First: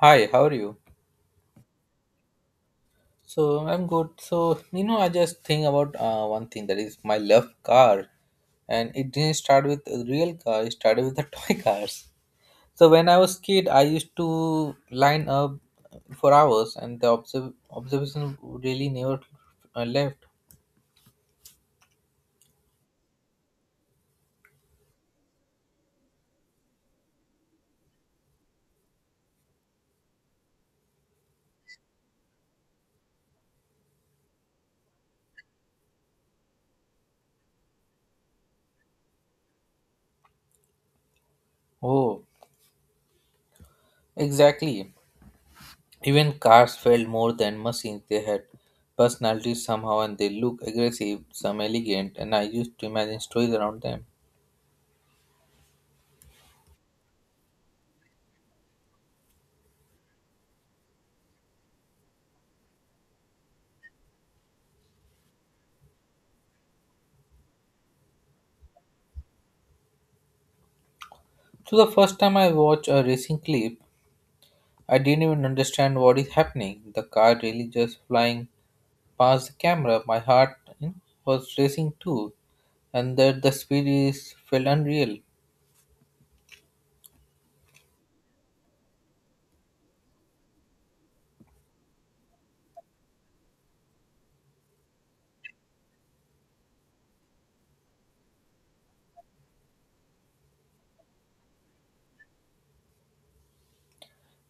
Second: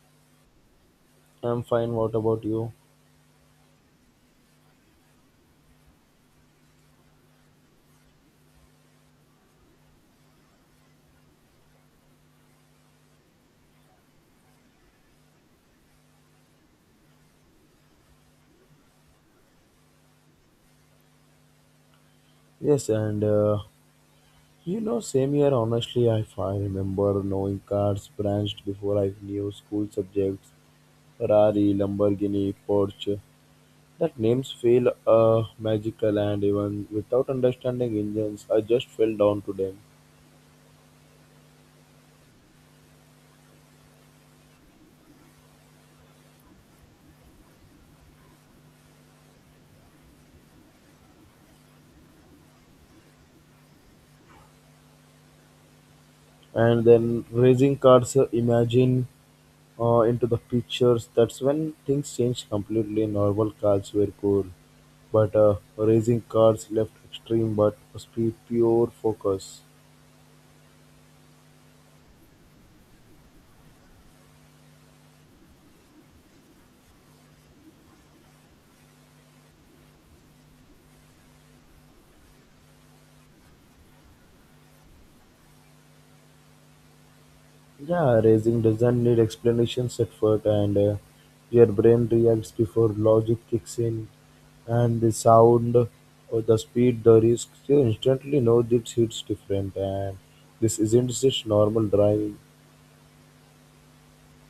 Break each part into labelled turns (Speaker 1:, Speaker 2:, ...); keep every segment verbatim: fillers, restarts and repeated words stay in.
Speaker 1: Hi, how are you?
Speaker 2: I'm fine. What about you?
Speaker 1: So I'm good. So you know, I just think about uh, one thing that is my love car, and it didn't start with a real car. It started with the toy cars. So when I was kid, I used to line up for hours, and the observ- observation really never uh, left.
Speaker 2: Yes, and uh, you know, same year, honestly, I, I remember knowing cars branched before I knew school subjects Ferrari, Lamborghini, Porsche. That names feel uh, magical, and even without understanding engines, I just fell down to them.
Speaker 1: Oh, exactly. Even cars felt more than machines. They had personalities somehow, and they look aggressive, some elegant, and I used to imagine stories around them.
Speaker 2: And then racing cars, uh, imagine uh, into the pictures. That's when things changed completely. Normal cars were cool, but uh, racing cars left extreme but speed pure focus.
Speaker 1: So the first time I watched a racing clip, I didn't even understand what is happening. The car really just flying past the camera. My heart you know, was racing too, and that the speed is felt unreal.
Speaker 2: Yeah, racing doesn't need explanations at first, and uh, your brain reacts before logic kicks in, and the sound or the speed, the risk, you instantly know this hits different, and this isn't just normal driving.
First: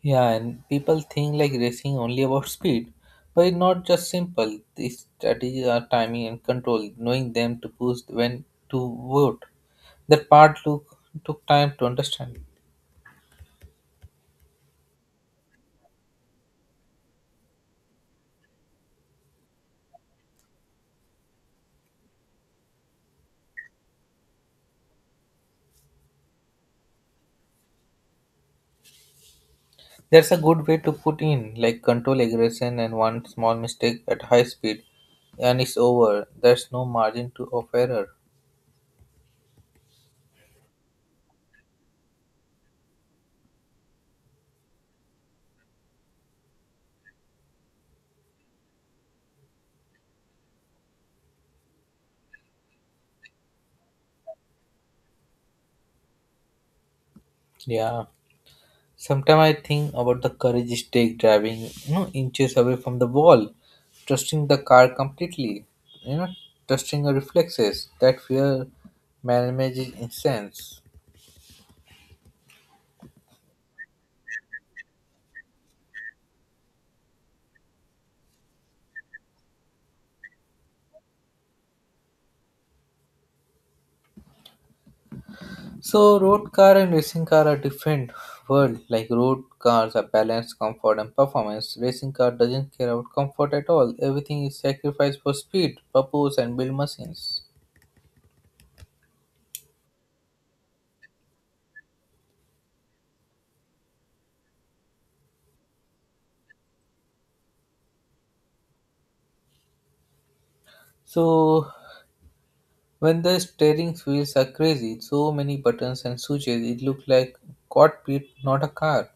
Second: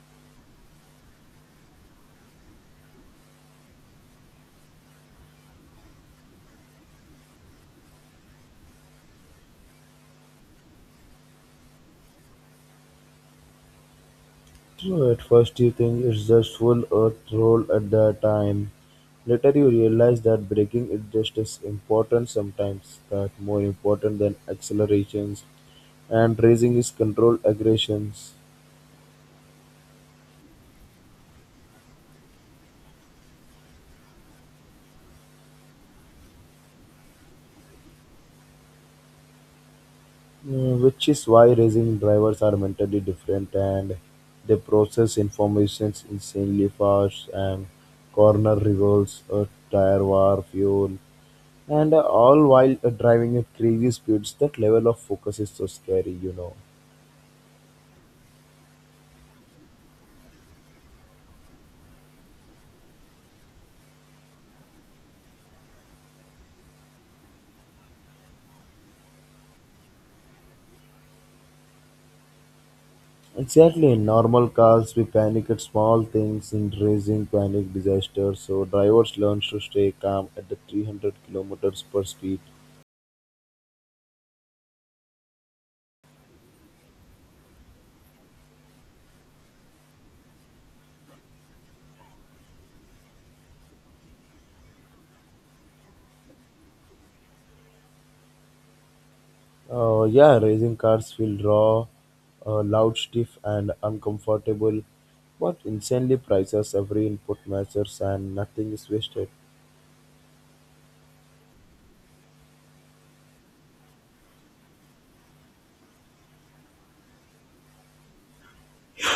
Speaker 1: Yeah, and people think like racing only about speed, but it's not just simple. These strategies are timing and control, knowing them to boost when to vote. That part took took time to understand.
Speaker 2: So at first you think it's just full earth roll at the time. Later you realize that braking is just as important sometimes that more important than accelerations and racing is controlled aggressions.
Speaker 1: That's a good way to put in, like control aggression and one small mistake at high speed, and it's over. There's no margin to of error.
Speaker 2: uh, Which is why racing drivers are mentally different and they process information insanely fast and corner revolves, a tire war, fuel, and uh, all while uh, driving at crazy speeds. That level of focus is so scary, you know.
Speaker 1: Yeah. Sometimes I think about the courage it takes driving, you know, inches away from the wall, trusting the car completely, you know, trusting your reflexes. That fear manages is intense.
Speaker 2: Exactly. In normal cars, we panic at small things. In racing, panic disasters. So drivers learn to stay calm at the three hundred kilometers per speed.
Speaker 1: So, road car and racing car are different world. Like road cars are balance, comfort, and performance. Racing car doesn't care about comfort at all. Everything is sacrificed for speed, purpose, and build machines.
Speaker 2: Uh, yeah, racing cars feel raw, uh, loud, stiff, and uncomfortable, but insanely prices every input matters and nothing is wasted.
Speaker 1: So, when the steering wheels are crazy, so many buttons and switches, it looks like cockpit, not a car.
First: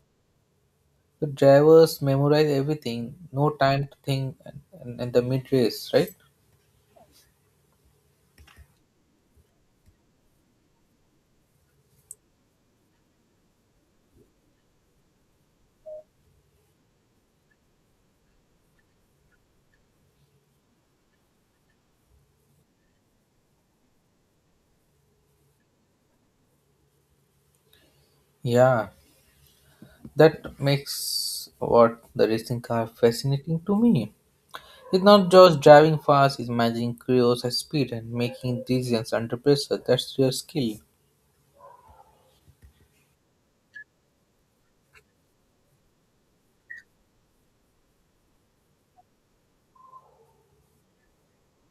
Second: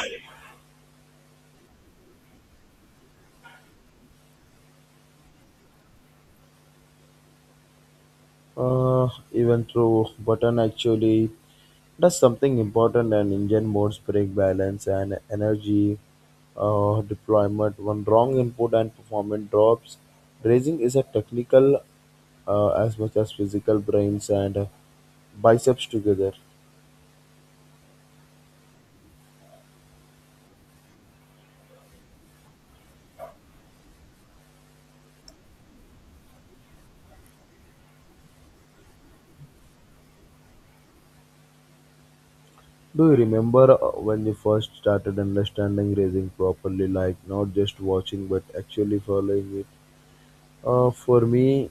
Speaker 1: The drivers memorize everything, no time to think, and, the mid race, right?
Speaker 2: Uh, Even through button actually does something important and engine modes break balance and energy uh, deployment one wrong input and performance drops racing is a technical uh, as much as physical brains and uh, biceps together.
Speaker 1: Yeah, that makes what the racing car fascinating to me. It's not just driving fast, it's managing chaos at speed and making decisions under pressure. That's your skill.
Speaker 2: Do you remember uh, when you first started understanding racing properly, like not just watching but actually following it? Uh, for me,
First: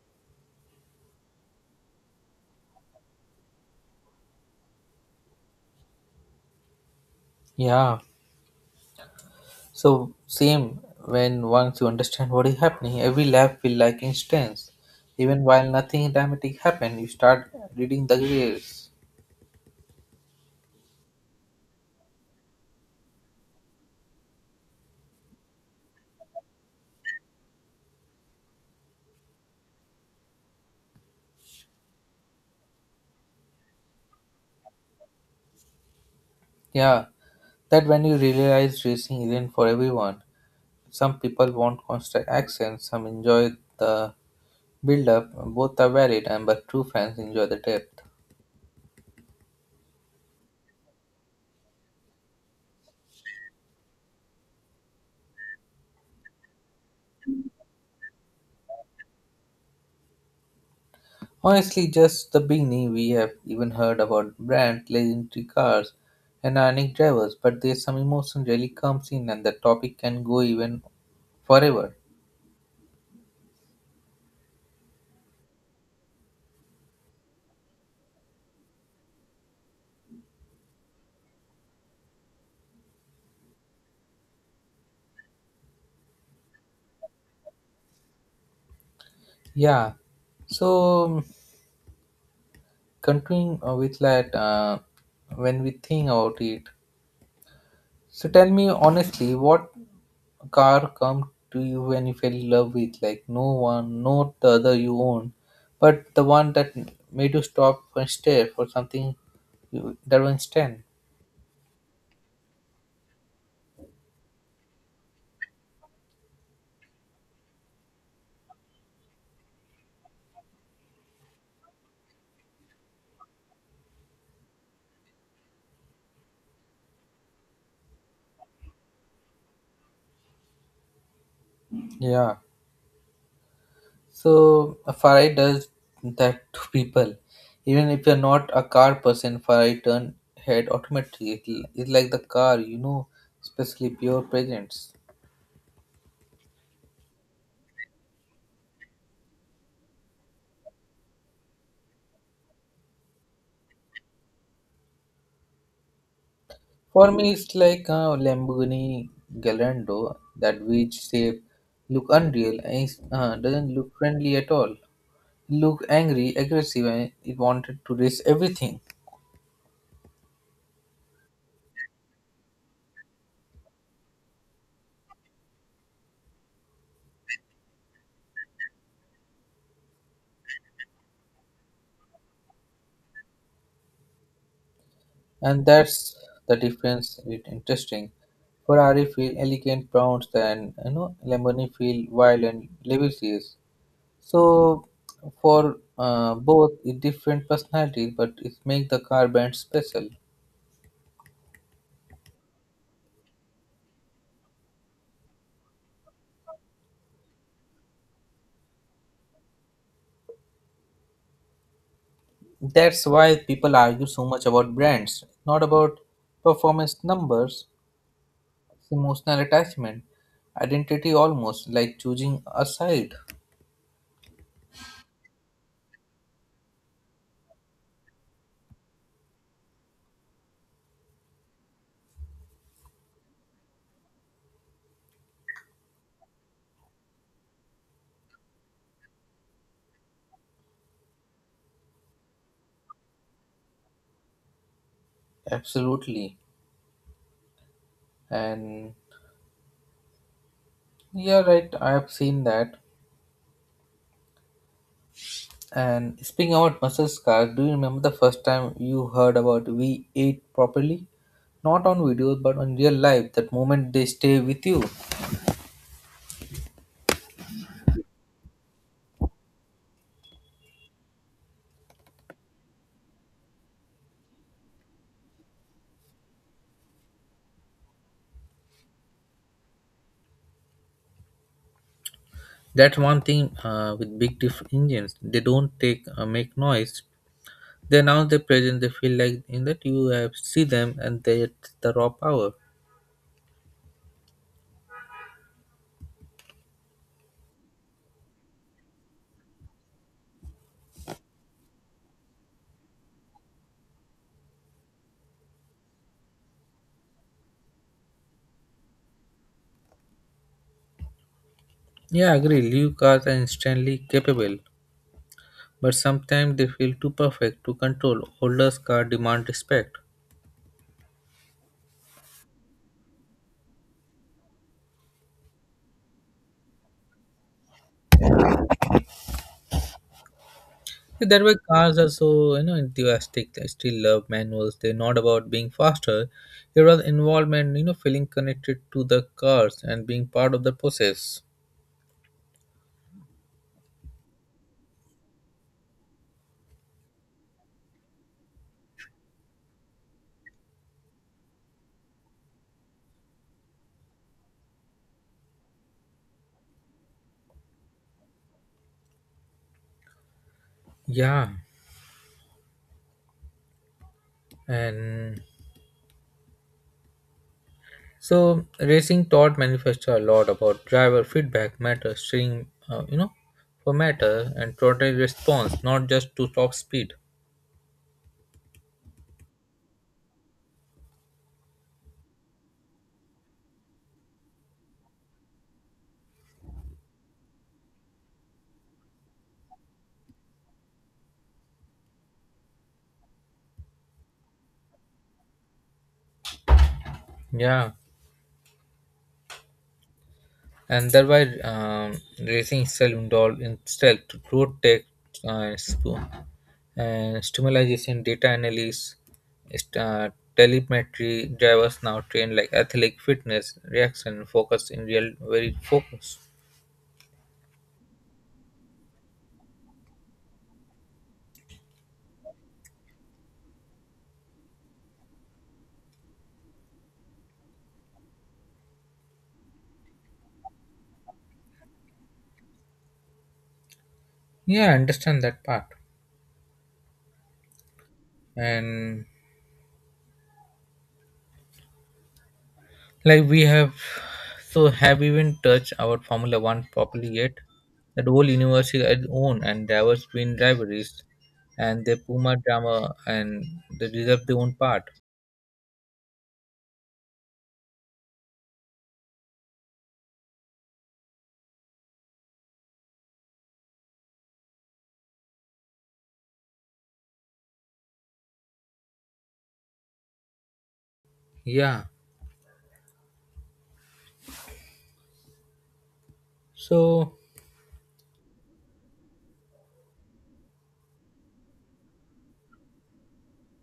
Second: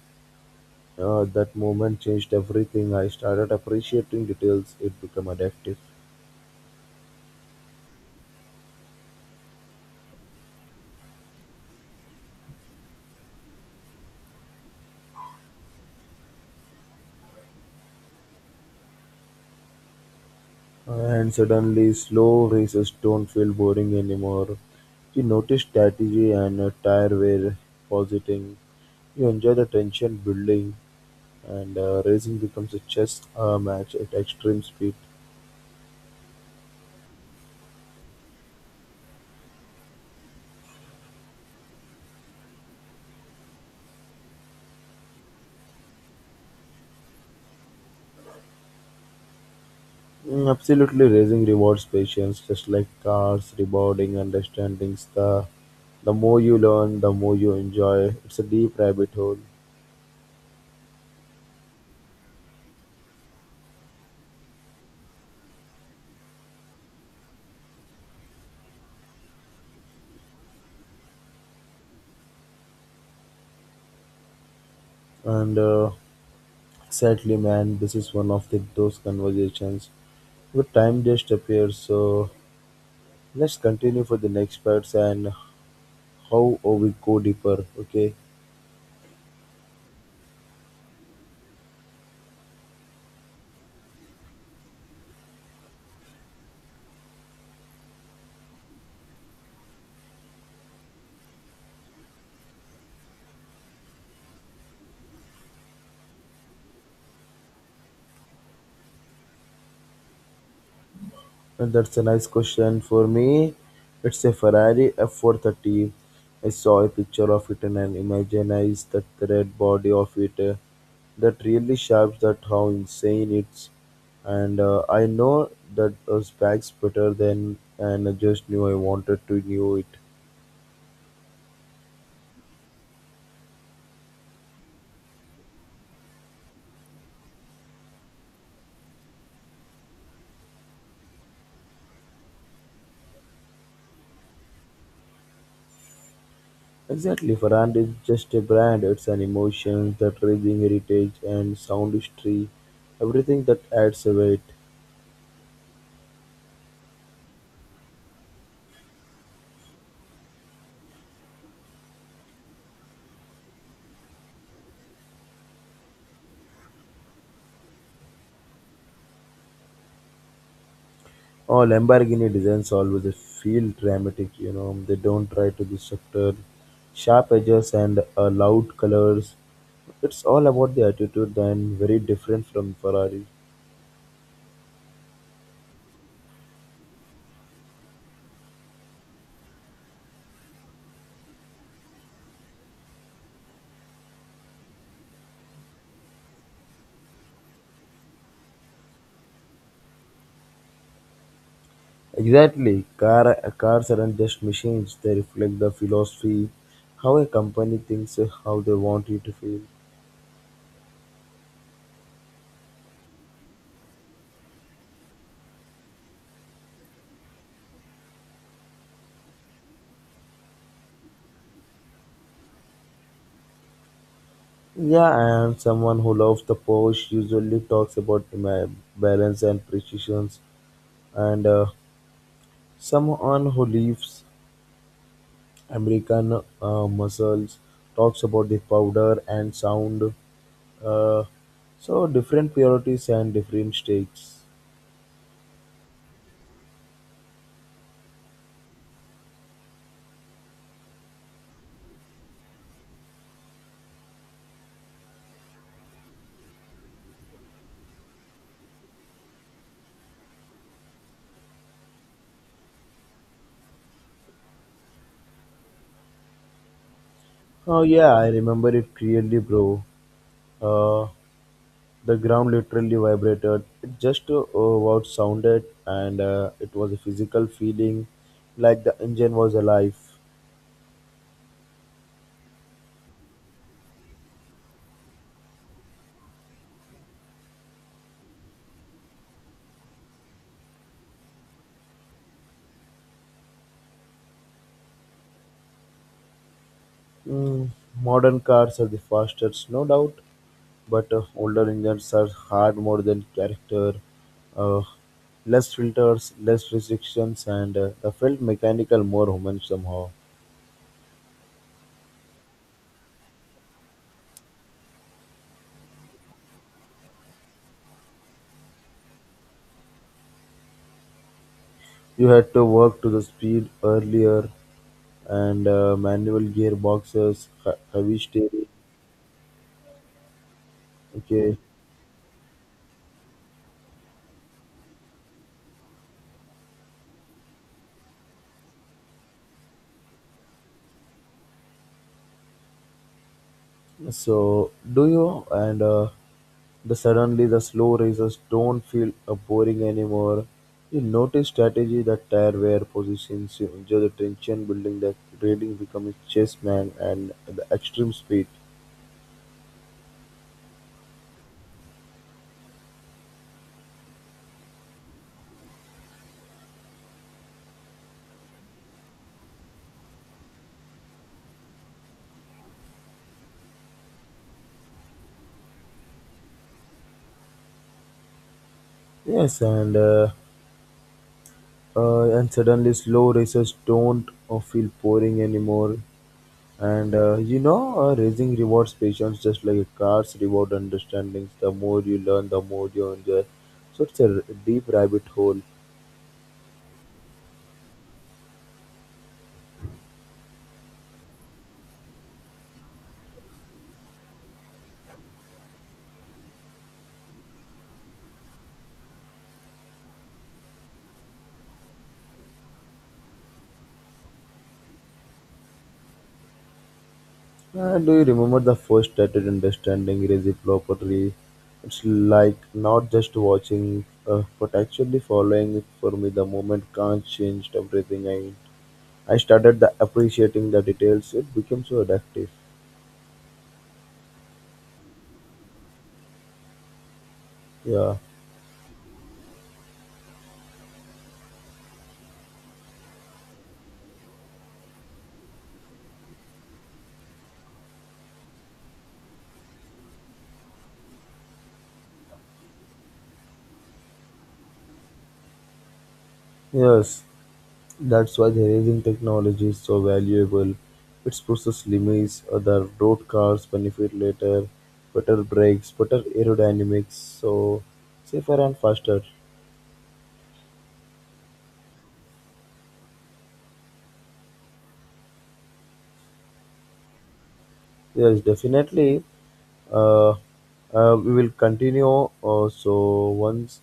Speaker 2: uh, that moment changed everything. I started appreciating details. It became addictive.
Speaker 1: Yeah. So same when once you understand what is happening, every lap feel like instance. Even while nothing dramatic happen, you start reading the gears.
Speaker 2: And suddenly, slow races don't feel boring anymore. You notice strategy and uh, tire wear positing. You enjoy the tension building, and uh, racing becomes a chess uh, match at extreme speed.
Speaker 1: Yeah. That when you realize racing isn't for everyone. Some people want constant action, some enjoy the build up, both are valid and but true fans enjoy the depth.
Speaker 2: Mm, absolutely, racing rewards patience, just like cars, rewarding understanding. The, The more you learn, the more you enjoy. It's a deep rabbit hole.
Speaker 1: Honestly, just the beginning, we have even heard about brand, legendary cars, and ironic drivers, but there's some emotion really comes in, and the topic can go even forever.
Speaker 2: And uh, sadly, man, this is one of the, those conversations. The time just appears so. Let's continue for the next parts and how oh, we go deeper. Okay,
Speaker 1: Yeah. So, um, continuing uh, with that, uh, when we think about it, so tell me honestly, what car come to you when you fell in love with? Like, no one, not the other you own, but the one that made you stop and stare for something you don't stand.
Speaker 2: and that's a nice question for me. It's a Ferrari F four thirty. I saw a picture of it and I imaginized that the red body of it. Uh, that really shapes that how insane it's. And uh, I know that those bags better than, and I just knew I wanted to knew it.
Speaker 1: Yeah. So a Farai does that to people. Even if you're not a car person, Farai turn head automatically. It'll, it's like the car, you know, especially pure presence.
Speaker 2: Exactly, Farhand is just a brand, it's an emotion, that raging heritage and sound history, everything that adds a weight.
Speaker 1: For me, it's like a Lamborghini Gallardo. That weird shape look unreal and it's, uh, doesn't look friendly at all. Look angry, aggressive, and it wanted to race everything.
Speaker 2: Oh, Lamborghini designs always feel dramatic, you know, they don't try to be subtle. Sharp edges and uh, loud colors. It's all about the attitude and very different from Ferrari.
Speaker 1: And that's the difference with interesting. Ferrari feel elegant Browns and you know Lamborghini feel wild and lascivious. So for uh, both it different personalities but it make the car brand special.
Speaker 2: Exactly, car, cars aren't just machines, they reflect the philosophy, how a company thinks, uh, how they want you to feel.
Speaker 1: That's why people argue so much about brands, not about performance numbers, it's emotional attachment, identity almost like choosing a side.
Speaker 2: Yeah, and someone who loves the Porsche usually talks about ma- balance and precision, and uh, someone who lives American uh, muscles talks about the powder and sound. Uh, so different priorities and different stakes.
Speaker 1: Absolutely. And yeah, right, I have seen that. And speaking about muscle scars, do you remember the first time you heard about we ate properly? Not on videos, but on real life. That moment they stay with you.
Speaker 2: Oh yeah, I remember it clearly, bro. Uh, the ground literally vibrated. It just uh, what sounded, and uh, it was a physical feeling, like the engine was alive.
Speaker 1: That's one thing uh, with big diff engines. They don't take uh, make noise. They announce their presence. They feel like in that you have see them and they the raw power.
Speaker 2: Mm, modern cars are the fastest, no doubt, but uh, older engines are hard more than character. Uh, Less filters, less restrictions, and uh, I felt mechanical, more human somehow.
Speaker 1: Yeah, I agree. New cars are instantly capable, but sometimes they feel too perfect to control. Older cars demand respect.
Speaker 2: You had to work to the speed earlier, and uh, manual gearboxes, he- heavy steering.
Speaker 1: That way,
Speaker 2: Okay,
Speaker 1: cars are so you know enthusiastic. I still love manuals. They're not about being faster. They're about involvement. You know, feeling connected to the cars and being part of the process.
Speaker 2: so do you, and uh, the suddenly the slow races don't feel uh, boring anymore. You notice strategy that tire wear positions, you enjoy the tension building, the grading becomes chess man, and the extreme speed.
Speaker 1: Yeah, and so racing taught manifesto a lot about driver feedback matter, steering, uh, you know, for matter and throttle response, not just to top speed.
Speaker 2: Yes, and uh, uh, and suddenly slow races don't uh, feel boring anymore. And uh, you know, uh, racing rewards patience just like a car's reward understandings. The more you learn, the more you enjoy. So it's a r- deep rabbit hole.
Speaker 1: Yeah, and thereby um, racing itself involved itself to road tech uh, sp- and stimulation data analysis st- uh, telemetry drivers now trained like athletic fitness reaction focus in real very focus
Speaker 2: Uh, do you remember the first started understanding reciprocity? It's like not just watching, uh, but actually following it for me. The moment can't changed everything. I, I started the appreciating the details. It became so addictive.
Speaker 1: yeah I understand that part
Speaker 2: Yeah.
Speaker 1: and like we have, so have even touched our Formula One properly yet? That whole universe is its own, and there was been rivalries, and the Puma drama, and they deserve their own part.
Speaker 2: Yes. That's why the racing technology is so valuable. Its process limits other road cars benefit later, better brakes, better aerodynamics, so safer and faster.
Speaker 1: Yeah. So
Speaker 2: Yes, definitely. Uh, uh, we will continue. Uh, so once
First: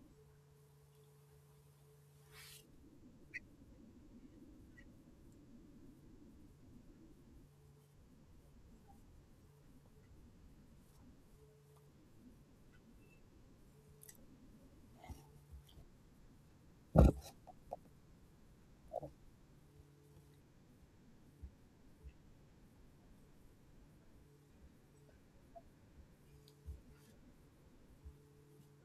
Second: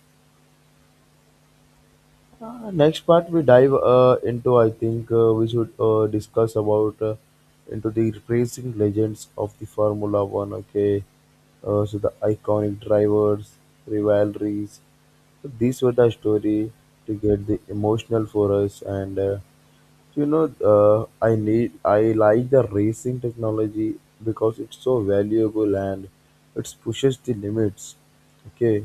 Speaker 2: uh, next part we dive uh, into, I think uh, we should uh, discuss about uh, into the racing legends of the Formula One. Okay, uh, so the iconic drivers, rivalries. So these were the story to get the emotional for us and. Uh, you know, uh, I need I like the racing technology because it's so valuable and it pushes the limits. Okay,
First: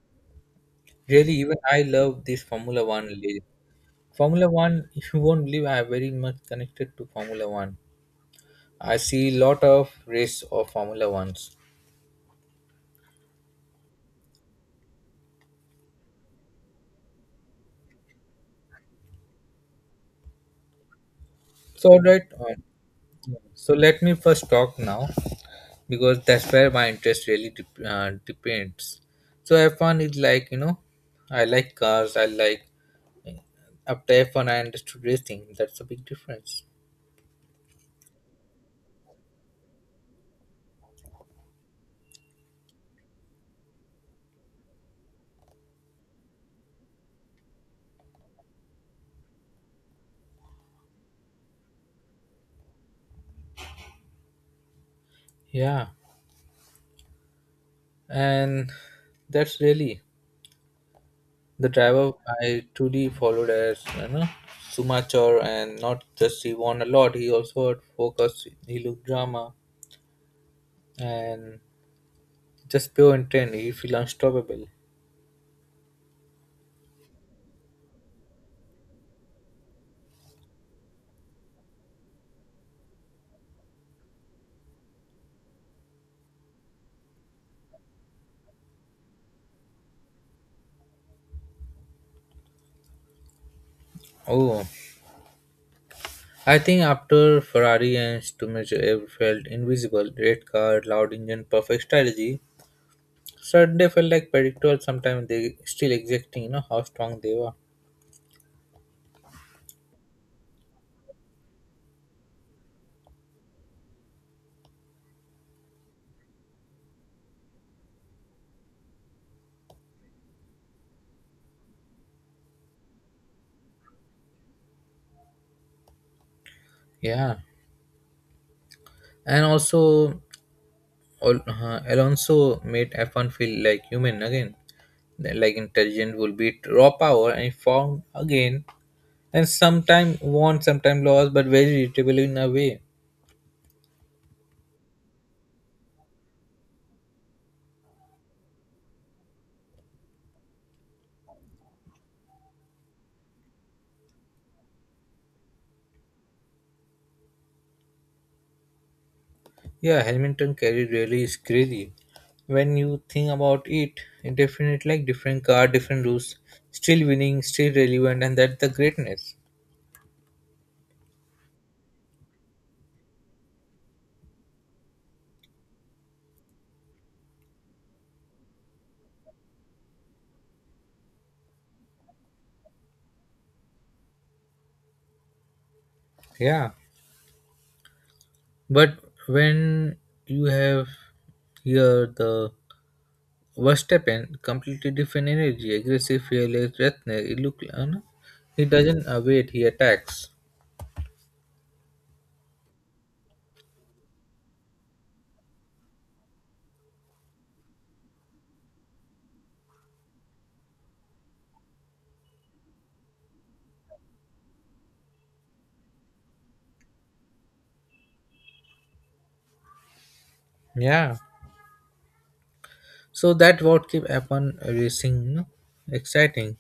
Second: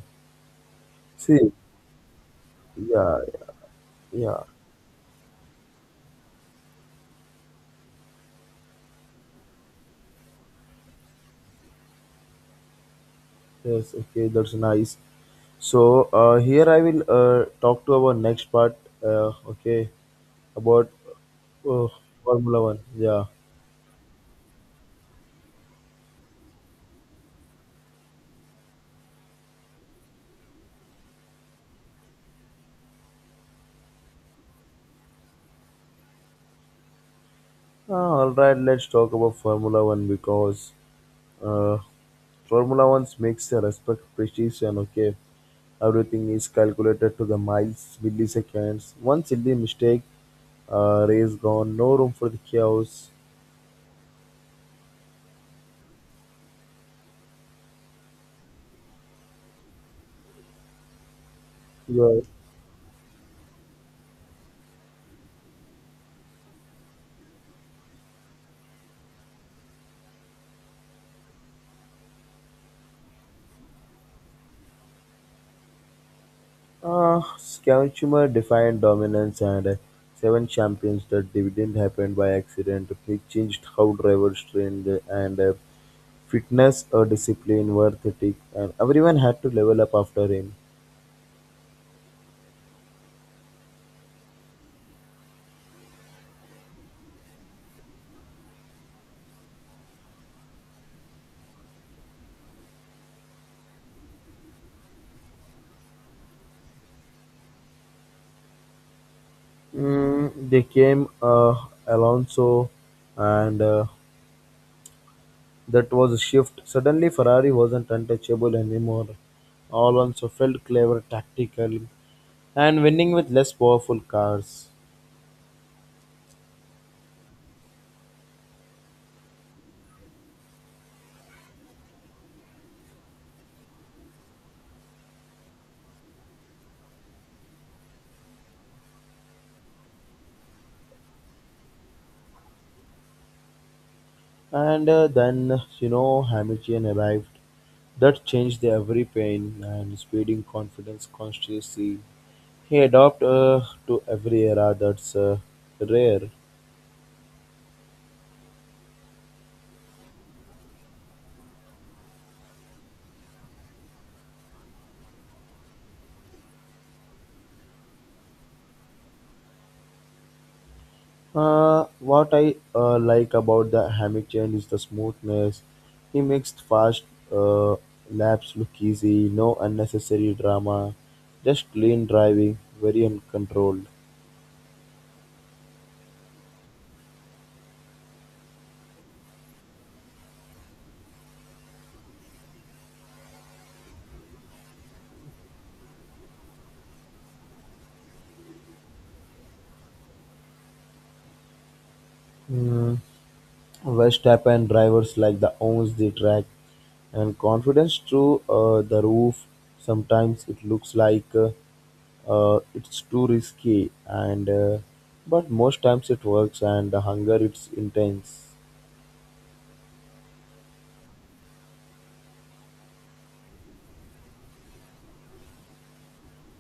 Speaker 1: really,
Speaker 2: see,
Speaker 1: even I love this Formula One.
Speaker 2: yeah,
Speaker 1: League.
Speaker 2: yeah,
Speaker 1: Formula One, if you won't believe, I am very much connected to Formula One. I see lot of race of Formula Ones.
Speaker 2: yes, okay, that's nice. So uh, here I will uh, talk to our next part. Uh, okay, about uh,
Speaker 1: So all right, um,
Speaker 2: Formula One. Yeah.
Speaker 1: so let me first talk now. Because that's where my interest really dep- uh, depends. So F one is like you know, I like cars. I like after F one I understood racing. That's a big difference.
Speaker 2: Ah, all right, let's talk about Formula One because uh, Formula One makes a respect precision. Okay, everything is calculated to the miles, milliseconds. One silly mistake, uh, race gone. No room for the chaos.
Speaker 1: Yeah, and that's really the driver
Speaker 2: Your
Speaker 1: I truly followed as you know Sumachor, and not just he won a lot. He also had focus. He looked drama and just pure intent. He feel unstoppable.
Speaker 2: uh, Schumacher defined dominance and uh, seven champions that didn't happen by accident. He changed how drivers trained and uh, fitness or discipline were the and everyone had to level up after him.
Speaker 1: Oh. I think after Ferrari and Schumacher felt invisible, red car, loud engine, perfect strategy, Sunday felt like predictable. Sometimes they still exacting, you know, how strong they were.
Speaker 2: Mm, they came uh, Alonso, and uh, that was a shift. Suddenly, Ferrari wasn't untouchable anymore. Alonso felt clever, tactical, and winning with less powerful cars.
Speaker 1: Yeah, and also Al- uh, Alonso made F one feel like human again, like intelligent will beat raw power and found again, and sometime won, sometime lost, but very irritable in a way.
Speaker 2: And uh, then, you know, Hamilton arrived. That changed every pain and speeding confidence constancy. He adopted uh, to every era that's uh, rare.
Speaker 1: Yeah, Hamilton carry really is crazy. When you think about it, it definitely like different car, different rules, still winning, still relevant, and that's the greatness.
Speaker 2: Uh, what I uh, like about the hammock chain is the smoothness. He makes fast uh, laps look easy, no unnecessary drama, just clean driving, very uncontrolled.
Speaker 1: Yeah, but when you have here the Verstappen, completely different energy, aggressive, fearless, relentless. It look, uh, no, he doesn't uh, wait. He attacks.
Speaker 2: Mm. Verstappen drivers like the owns the track and confidence through uh, the roof. Sometimes it looks like uh, uh, it's too risky, and uh, but most times it works, and the hunger it's intense.
Speaker 1: Yeah, so that what keep upon racing, you know, exciting.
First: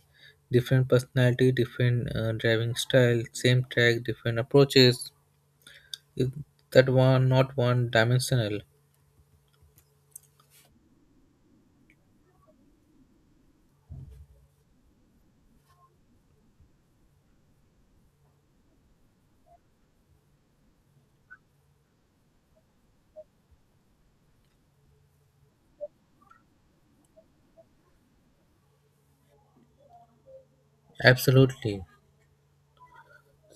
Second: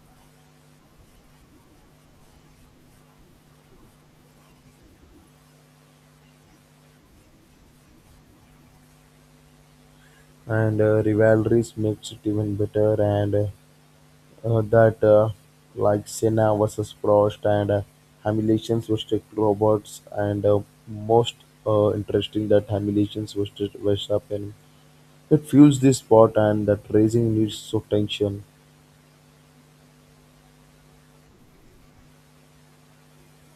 Speaker 1: Different personality, different uh, driving style, same track, different approaches. If that one not one dimensional.
Speaker 2: And uh, rivalries makes it even better. And uh, uh, that uh, like Senna versus Prost and uh, Hamilton's versus Roberts, and uh, most uh, interesting that Hamilton's versus Verstappen. It fuels this sport and that racing needs so tension.
Speaker 1: Absolutely.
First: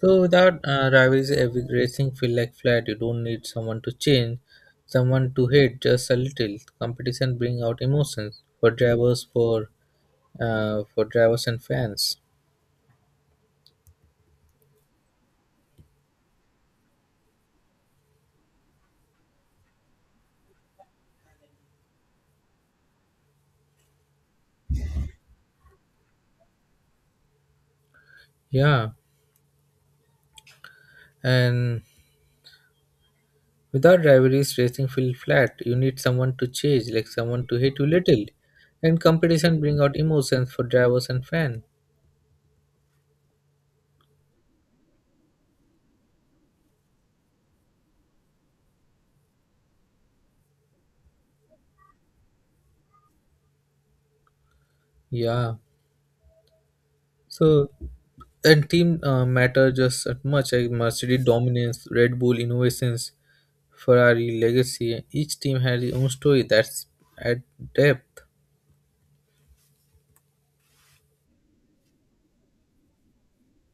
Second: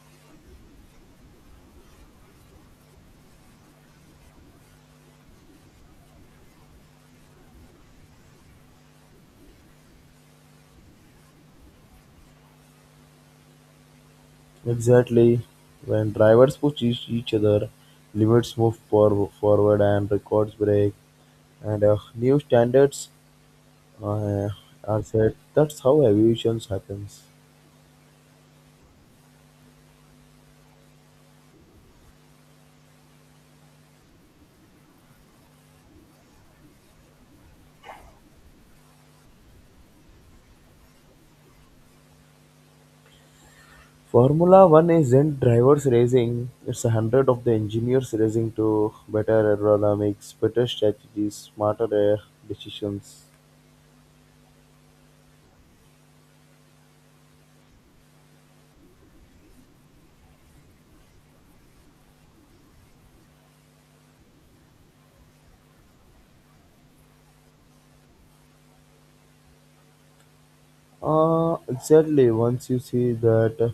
Speaker 1: So without uh, rivalries, every racing feel like flat. You don't need someone to change, someone to hate just a little. Competition bring out emotions for drivers, for uh, for drivers and fans.
Speaker 2: Exactly, when drivers push each, each other, limits move for, forward and records break, and uh, new standards uh, are set. That's how evolution happens.
Speaker 1: Yeah, and without rivalries, racing feels flat. You need someone to chase, like someone to hate you little. And competition bring out emotions for drivers and fans.
Speaker 2: Formula One isn't drivers racing, it's hundreds of the engineers racing to better aerodynamics, better strategies, smarter air decisions.
Speaker 1: Yeah. So and team uh, matter just as much like Mercedes dominance, Red Bull innovations, Ferrari legacy. Each team has its own story that's at depth.
Speaker 2: Uh, exactly, once you see that uh,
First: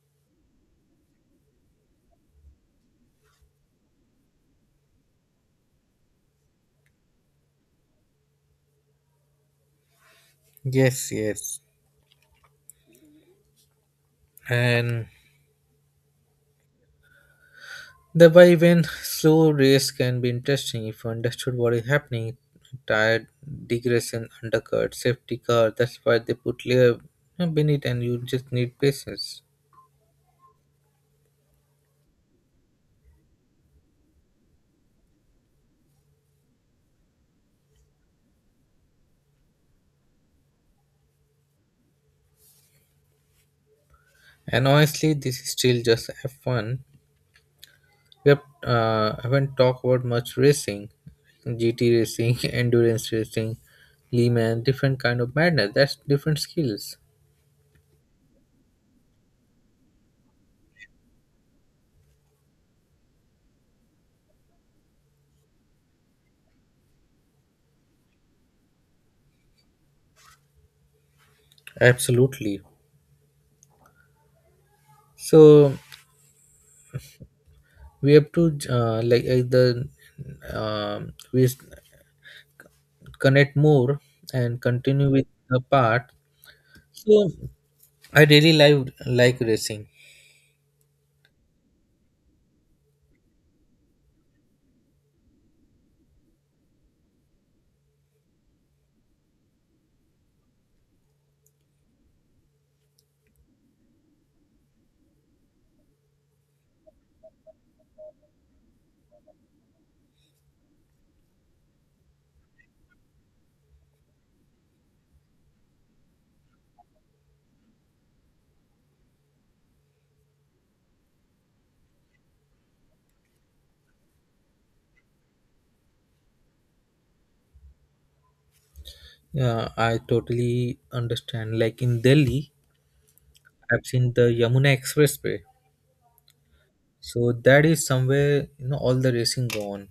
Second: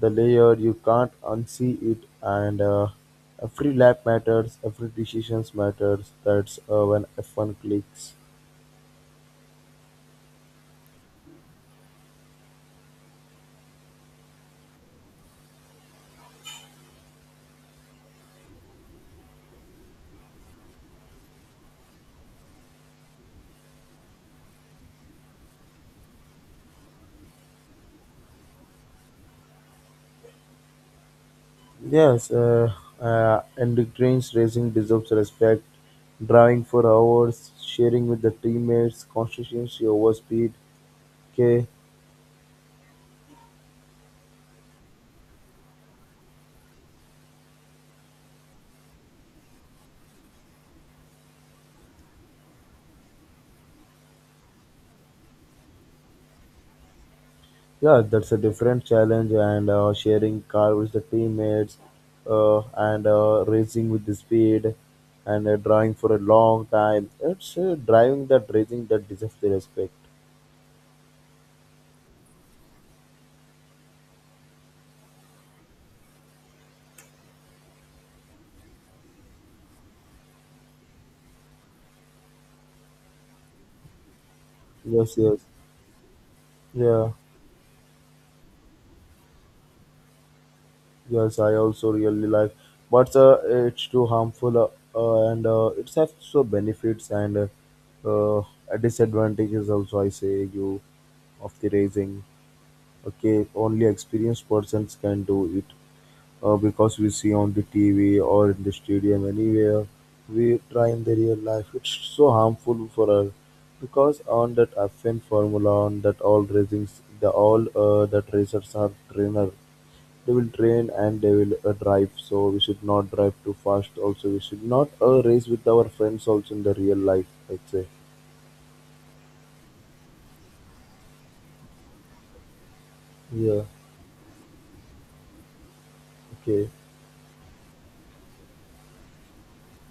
Speaker 2: the layer, you can't unsee it, and uh, every lap matters, every decision matters. That's uh, when F one clicks.
Speaker 1: Yes, yes. And the by when slow race can be interesting if you understood what is happening. Tired, digression, undercut, safety car. That's why they put layer beneath, and you just need patience.
Speaker 2: Yes, uh, uh, and the trains racing deserves respect. Driving for hours, sharing with the teammates, consistency over speed. Okay,
Speaker 1: And honestly, this is still just F one. We have, uh, haven't talked about much racing, G T racing, endurance racing, Le Mans, different kind of madness. That's different skills.
Speaker 2: yeah, that's a different challenge, and uh, sharing car with the teammates, uh, and uh, racing with the speed, and uh, driving for a long time. It's uh, driving that racing that deserves the respect.
Speaker 1: Absolutely. So we have to uh, like uh, the um, we connect more and continue
Speaker 2: Yes,
Speaker 1: with
Speaker 2: yes,
Speaker 1: the part.
Speaker 2: yeah,
Speaker 1: So I really like like racing.
Speaker 2: yes. I also really like, but uh, it's too harmful, uh, uh, and uh, it has so benefits and uh, uh, disadvantages also. I say you of the racing. Okay, only experienced persons can do it. Uh, because we see on the T V or in the stadium anywhere we try in the real life. It's so harmful for us because on that F one formula, on that all racings, the all uh, that racers are trainer. They will train and they will uh, drive. So we should not drive too fast. Also, we should not uh, race with our friends. Also in the real life, I'd say.
Speaker 1: Yeah, I totally understand. Like in Delhi,
Speaker 2: Yeah.
Speaker 1: I've seen the Yamuna Expressway.
Speaker 2: Okay.
Speaker 1: So that is somewhere you know all the racing go on.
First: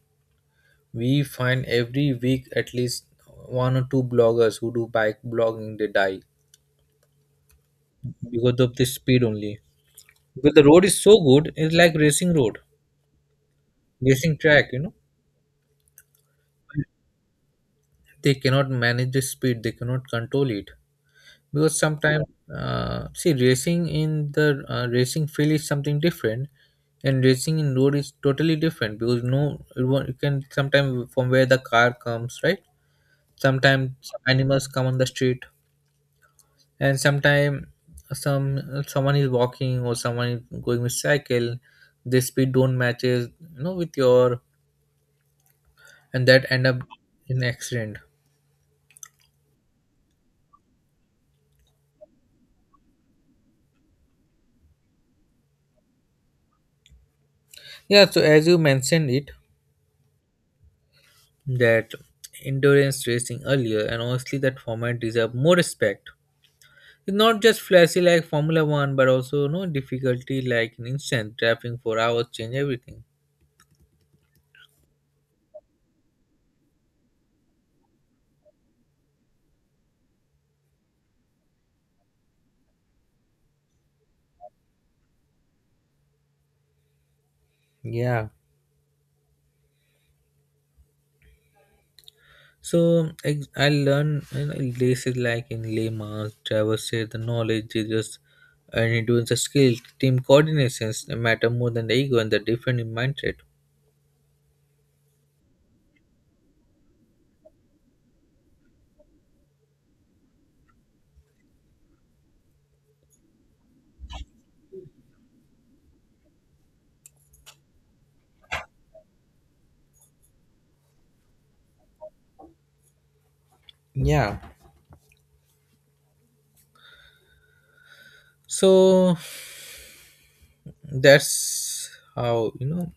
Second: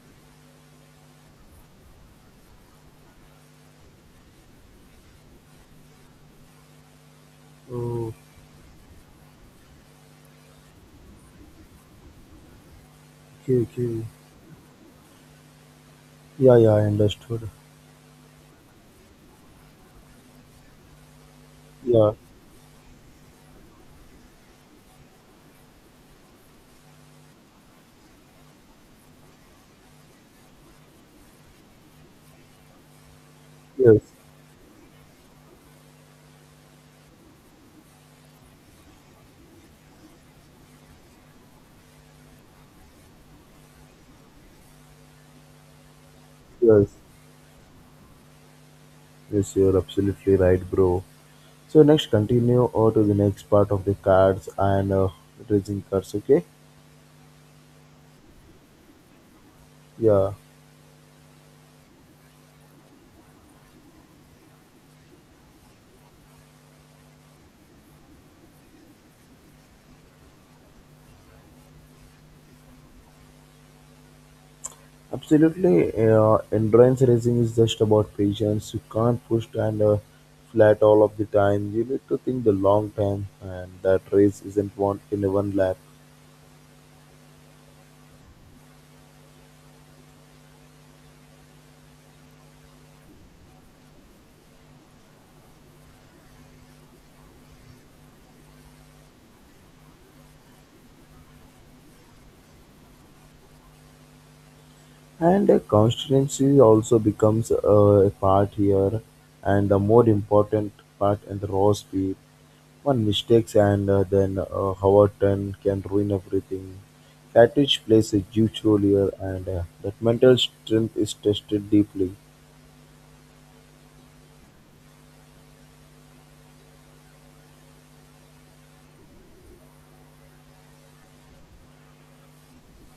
Speaker 1: We find every week at least one or two bloggers who do bike blogging. They die
Speaker 2: Oh.
Speaker 1: because of this speed only. Because the road is so good, it's like racing road,
Speaker 2: Okay. Okay.
Speaker 1: racing track. You know,
Speaker 2: Yeah. Yeah. I understood.
Speaker 1: they cannot manage the speed. They cannot control it. Because
Speaker 2: Yeah.
Speaker 1: sometimes uh, see racing in the uh, racing field is something different and racing in road is totally different because no it won't, you can sometimes from where the car comes right
Speaker 2: Yes.
Speaker 1: sometimes animals come on the street and sometimes some someone is walking or someone is going with cycle the speed don't matches you know with your and that end up
Speaker 2: Yes.
Speaker 1: in accident
Speaker 2: Yes. You're absolutely right, bro. So next, continue over to the next part of the cards and uh, racing cars. Okay,
Speaker 1: yeah so as you mentioned it
Speaker 2: yeah,
Speaker 1: that endurance racing earlier, and honestly, that format deserve more respect. It's not just flashy like Formula One, but also no difficulty like in instant driving for hours change everything.
Speaker 2: absolutely. Uh, endurance racing is just about patience. You can't push and uh, flat all of the time. You need to think the long time, and that race isn't won in one lap.
Speaker 1: Yeah. So ex- I learn you know, races like in Le Mans, drivers share the knowledge is just and endurance a skill, team coordinations matter more than the ego and the different in mindset.
Speaker 2: And uh, consistency also becomes uh, a part here, and the more important part in the raw speed. One mistakes and uh, then uh, Howerton can ruin everything. Cattage plays a huge role here, and uh, that mental strength is tested deeply.
Speaker 1: Yeah. So that's how you know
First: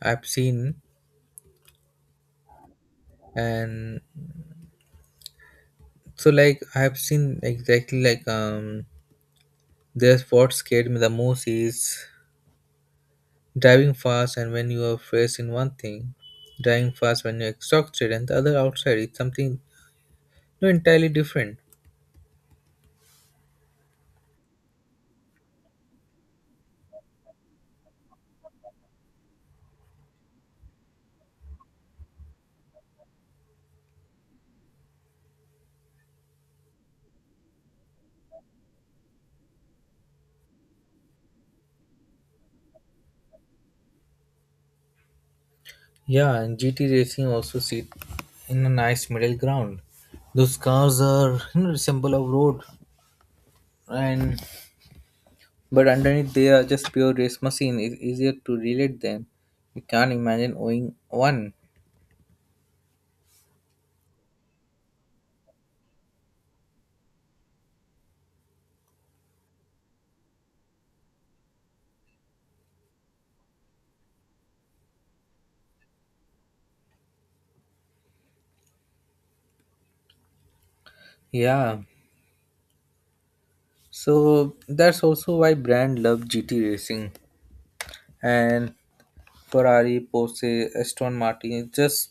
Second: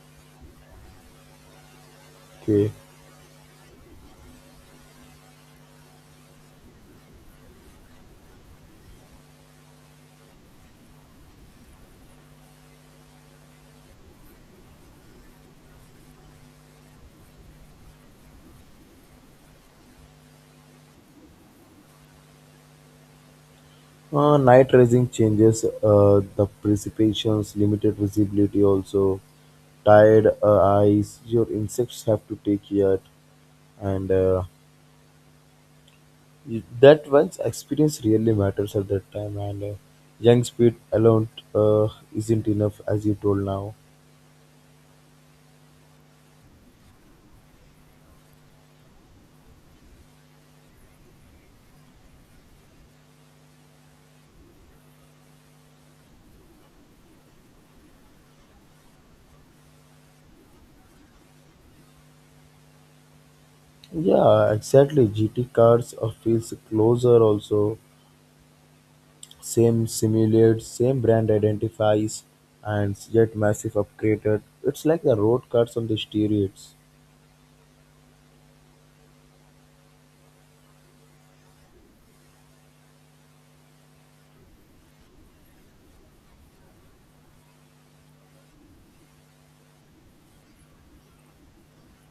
Speaker 1: I've seen
Speaker 2: Okay.
Speaker 1: and so like I have seen exactly like um there's what scared me the most is driving fast and when you are faced in one thing, driving fast when you're exhausted and the other outside it's something no entirely different.
Speaker 2: Uh, night rising changes uh, the precipitations, limited visibility also, tired uh, eyes, your insects have to take yet, and uh, y- that one's experience really matters at that time, and uh, young speed alone uh, isn't enough as you told now.
Speaker 1: Yeah, and G T racing also sit in a nice middle ground. Those cars are you know symbol of road and but underneath they are just pure race machine. It's easier to relate them. You can't imagine owning one.
Speaker 2: Yeah, exactly. G T cars uh, feels closer also. Same simulates, same brand identifies, and yet massive upgraded. It's like the road cars on the steroids.
Speaker 1: Yeah, so that's also why brand love G T racing and Ferrari, Porsche, Aston Martin is just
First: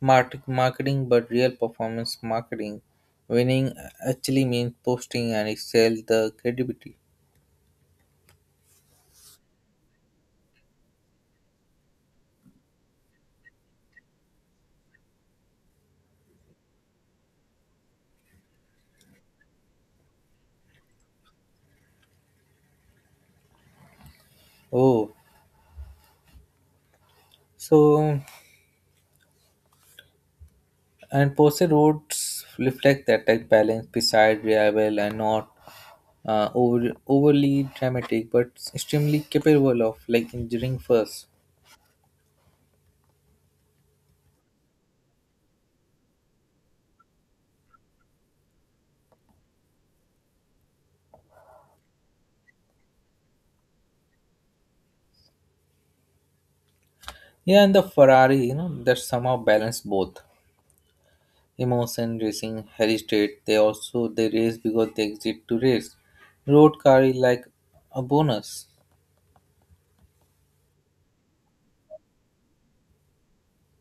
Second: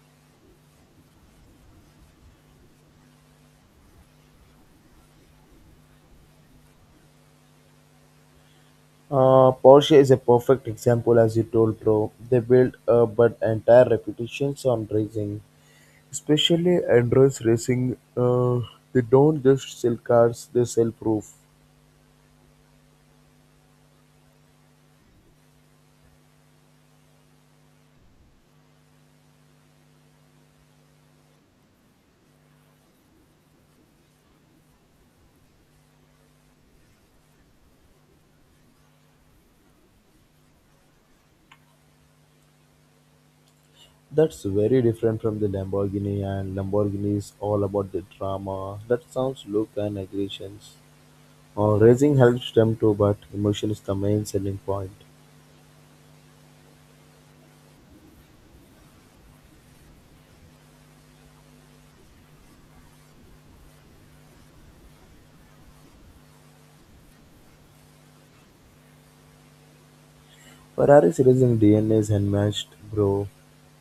Speaker 1: mart- marketing but real performance marketing. Winning actually means posting and excel the credibility.
Speaker 2: Uh, Porsche is a perfect example, as you told, bro. They built uh, but entire reputations on racing, especially endurance racing. Uh, they don't just sell cars; they sell proof.
Speaker 1: Oh, so and Porsche roads reflect that tech balance beside reliable and not uh, over, overly dramatic but extremely capable of like engineering first.
Speaker 2: That's very different from the Lamborghini, and Lamborghini is all about the drama. That sounds look and aggressions. Uh, racing helps them too, but emotion is the main selling point.
Speaker 1: Yeah, and the Ferrari, you know, that somehow balance both emotion racing, heritage. They also they race because they exist to race. Road car is like a bonus.
Speaker 2: Ferrari's racing D N A is unmatched, bro.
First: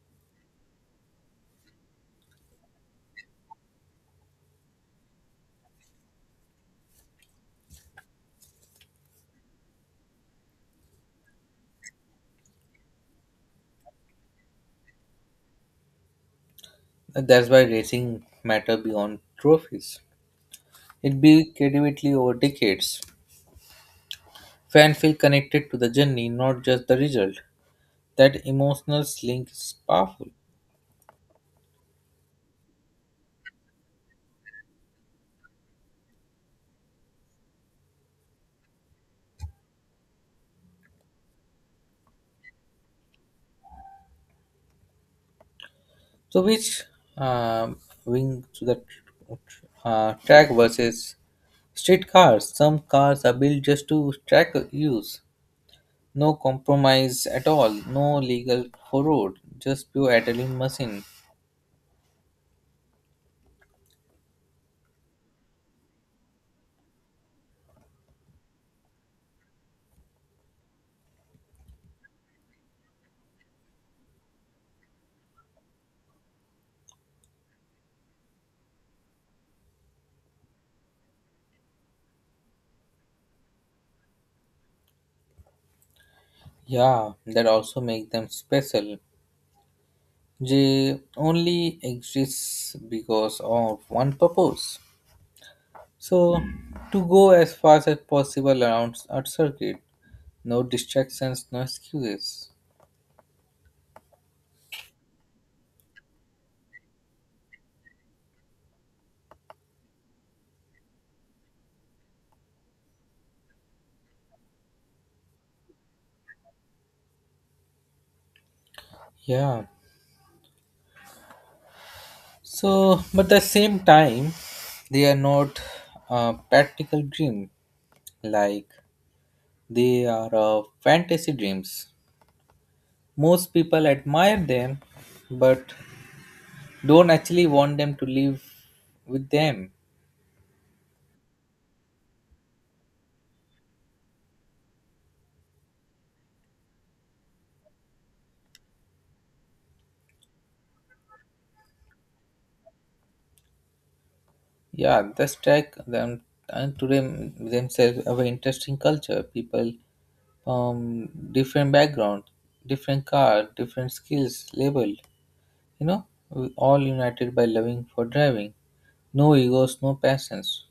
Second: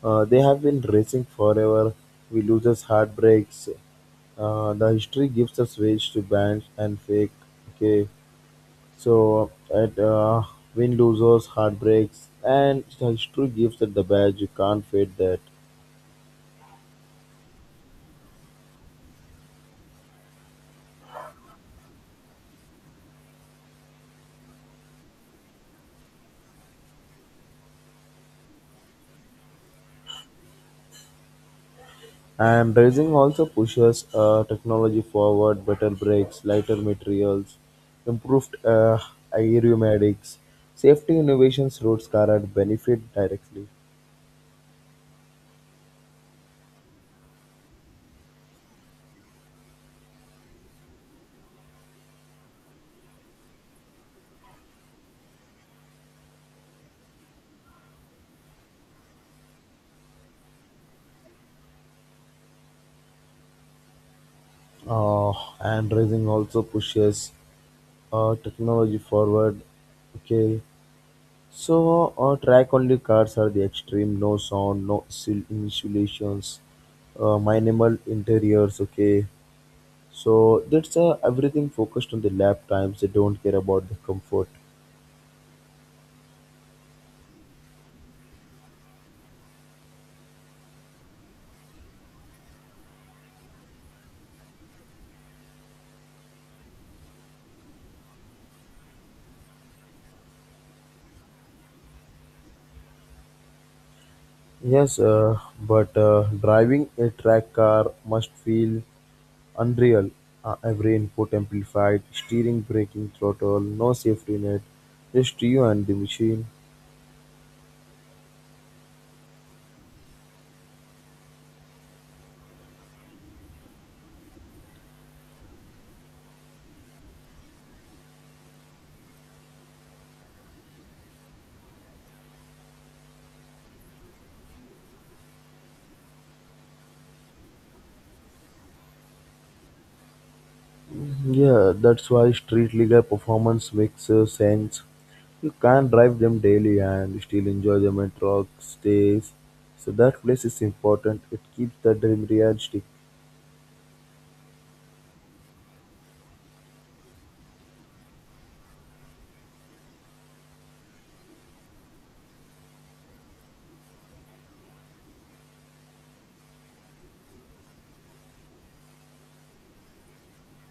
Speaker 2: Uh, they have been racing forever. We lose us heartbreaks. Uh, the history gives us ways to bend and fake. Okay, so at uh, win losers, heartbreaks, and the history gives us the badge. You can't fade that.
Speaker 1: And that's why racing matter beyond trophies. It built creativity over decades. Fan feel connected to the journey, not just the result. That emotional link is powerful.
Speaker 2: And racing also pushes uh, technology forward, better brakes, lighter materials, improved uh, aeromatics, safety innovations roads car at benefit directly.
Speaker 1: So, which um wing to the tr- uh, track versus street cars? Some cars are built just to track use, no compromise at all, no legal road, just pure adrenaline machine.
Speaker 2: Uh, and racing also pushes uh, technology forward. Okay, so uh, track only cars are the extreme, no sound, no sil- insulations, uh, minimal interiors. Okay, so that's uh, everything focused on the lap times. They don't care about the comfort.
Speaker 1: Yeah, that also make them special. They only exists because of one purpose. So, to go as fast as possible around our circuit, no distractions, no excuses.
Speaker 2: Yes, uh, but uh, driving a track car must feel unreal. Uh, every input amplified, steering, braking, throttle, no safety net, just you and the machine.
Speaker 1: Yeah, so, but at the same time, they are not uh, practical dream like they are uh, fantasy dreams. Most people admire them, but don't actually want them to live with them.
Speaker 2: Yeah, that's why street legal performance makes uh, sense. You can drive them daily and still enjoy them at rock stays. So that place is important. It keeps the dream realistic,
Speaker 1: Yeah, that's take them and to them themselves a very interesting culture. People from different background, different car, different skills, labeled. You know, all united by loving for driving. No egos, no passions.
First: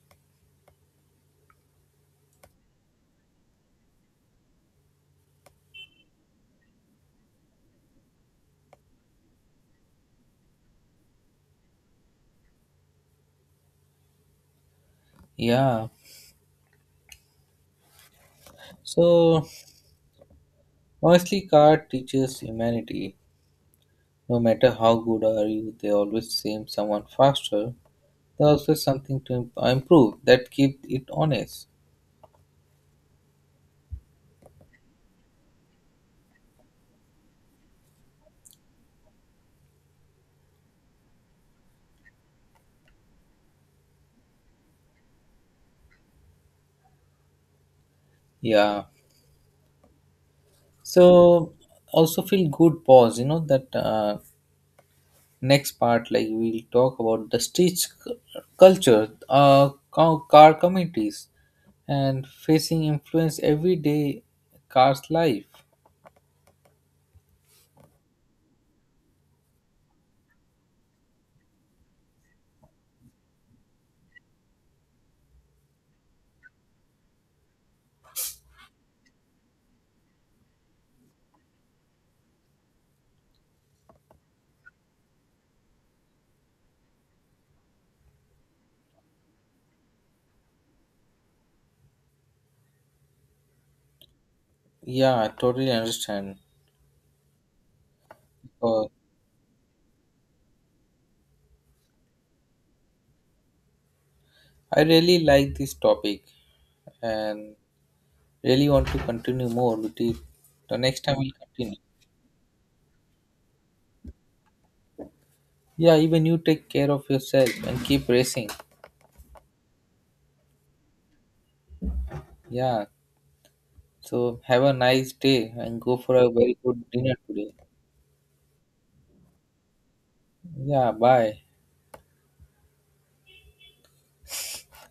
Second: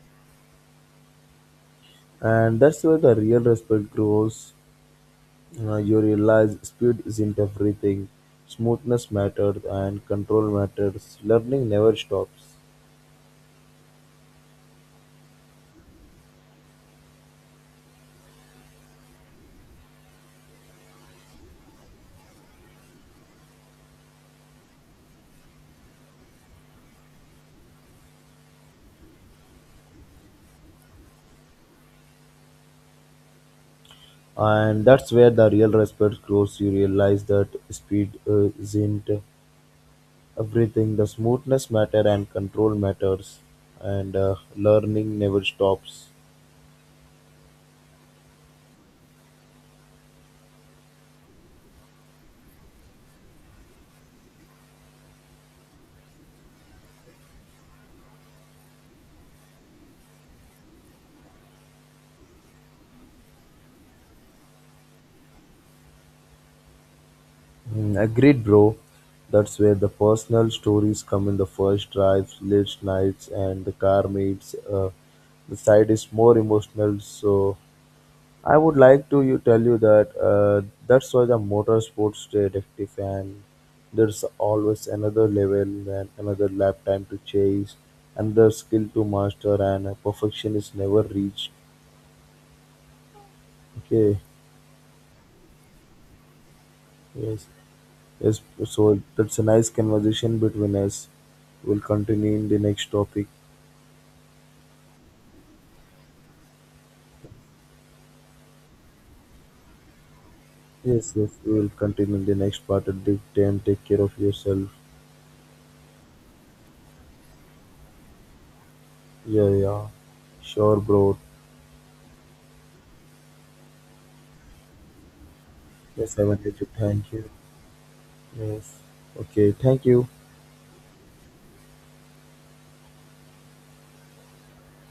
Speaker 2: and that's where the real respect grows. Uh, you realize speed isn't everything. Smoothness matters and control matters. Learning never stops.
Speaker 1: Yeah. So honestly, car teaches humanity. No matter how good are you, they always seem someone faster. There's always something to imp- improve that keep it honest.
Speaker 2: And that's where the real respect grows. You realize that speed uh, isn't everything. The smoothness matter and control matters. And uh, learning never stops.
Speaker 1: Yeah. So also feel good pause. You know that uh, next part, like we'll talk about the street cu- culture, uh, co- car communities, and facing influence every day, cars life.
Speaker 2: Mm, agreed, bro. That's where the personal stories come in the first drives, late nights, and the car meets. Uh, the side is more emotional, so I would like to you tell you that uh, that's why the motorsports detective fan. There's always another level and another lap time to chase, another skill to master, and uh, perfection is never reached. Okay,
Speaker 1: Yeah, I totally understand.
Speaker 2: yes, yes.
Speaker 1: But
Speaker 2: So that's a nice conversation between us. We'll continue in the next topic.
Speaker 1: I really like this topic and really want to continue more with it. The next
Speaker 2: Yes,
Speaker 1: time
Speaker 2: yes.
Speaker 1: we'll
Speaker 2: We'll
Speaker 1: continue.
Speaker 2: continue in the next part. At the time, take care of yourself.
Speaker 1: Yeah, even you take care of yourself and keep racing.
Speaker 2: Yeah, yeah. Sure, bro.
Speaker 1: Yeah. So have a nice day and go for
Speaker 2: Yes, I
Speaker 1: a
Speaker 2: wanted
Speaker 1: very
Speaker 2: to
Speaker 1: good
Speaker 2: thank
Speaker 1: dinner
Speaker 2: you.
Speaker 1: today.
Speaker 2: Yes. Okay, thank you.
Speaker 1: Yeah, bye.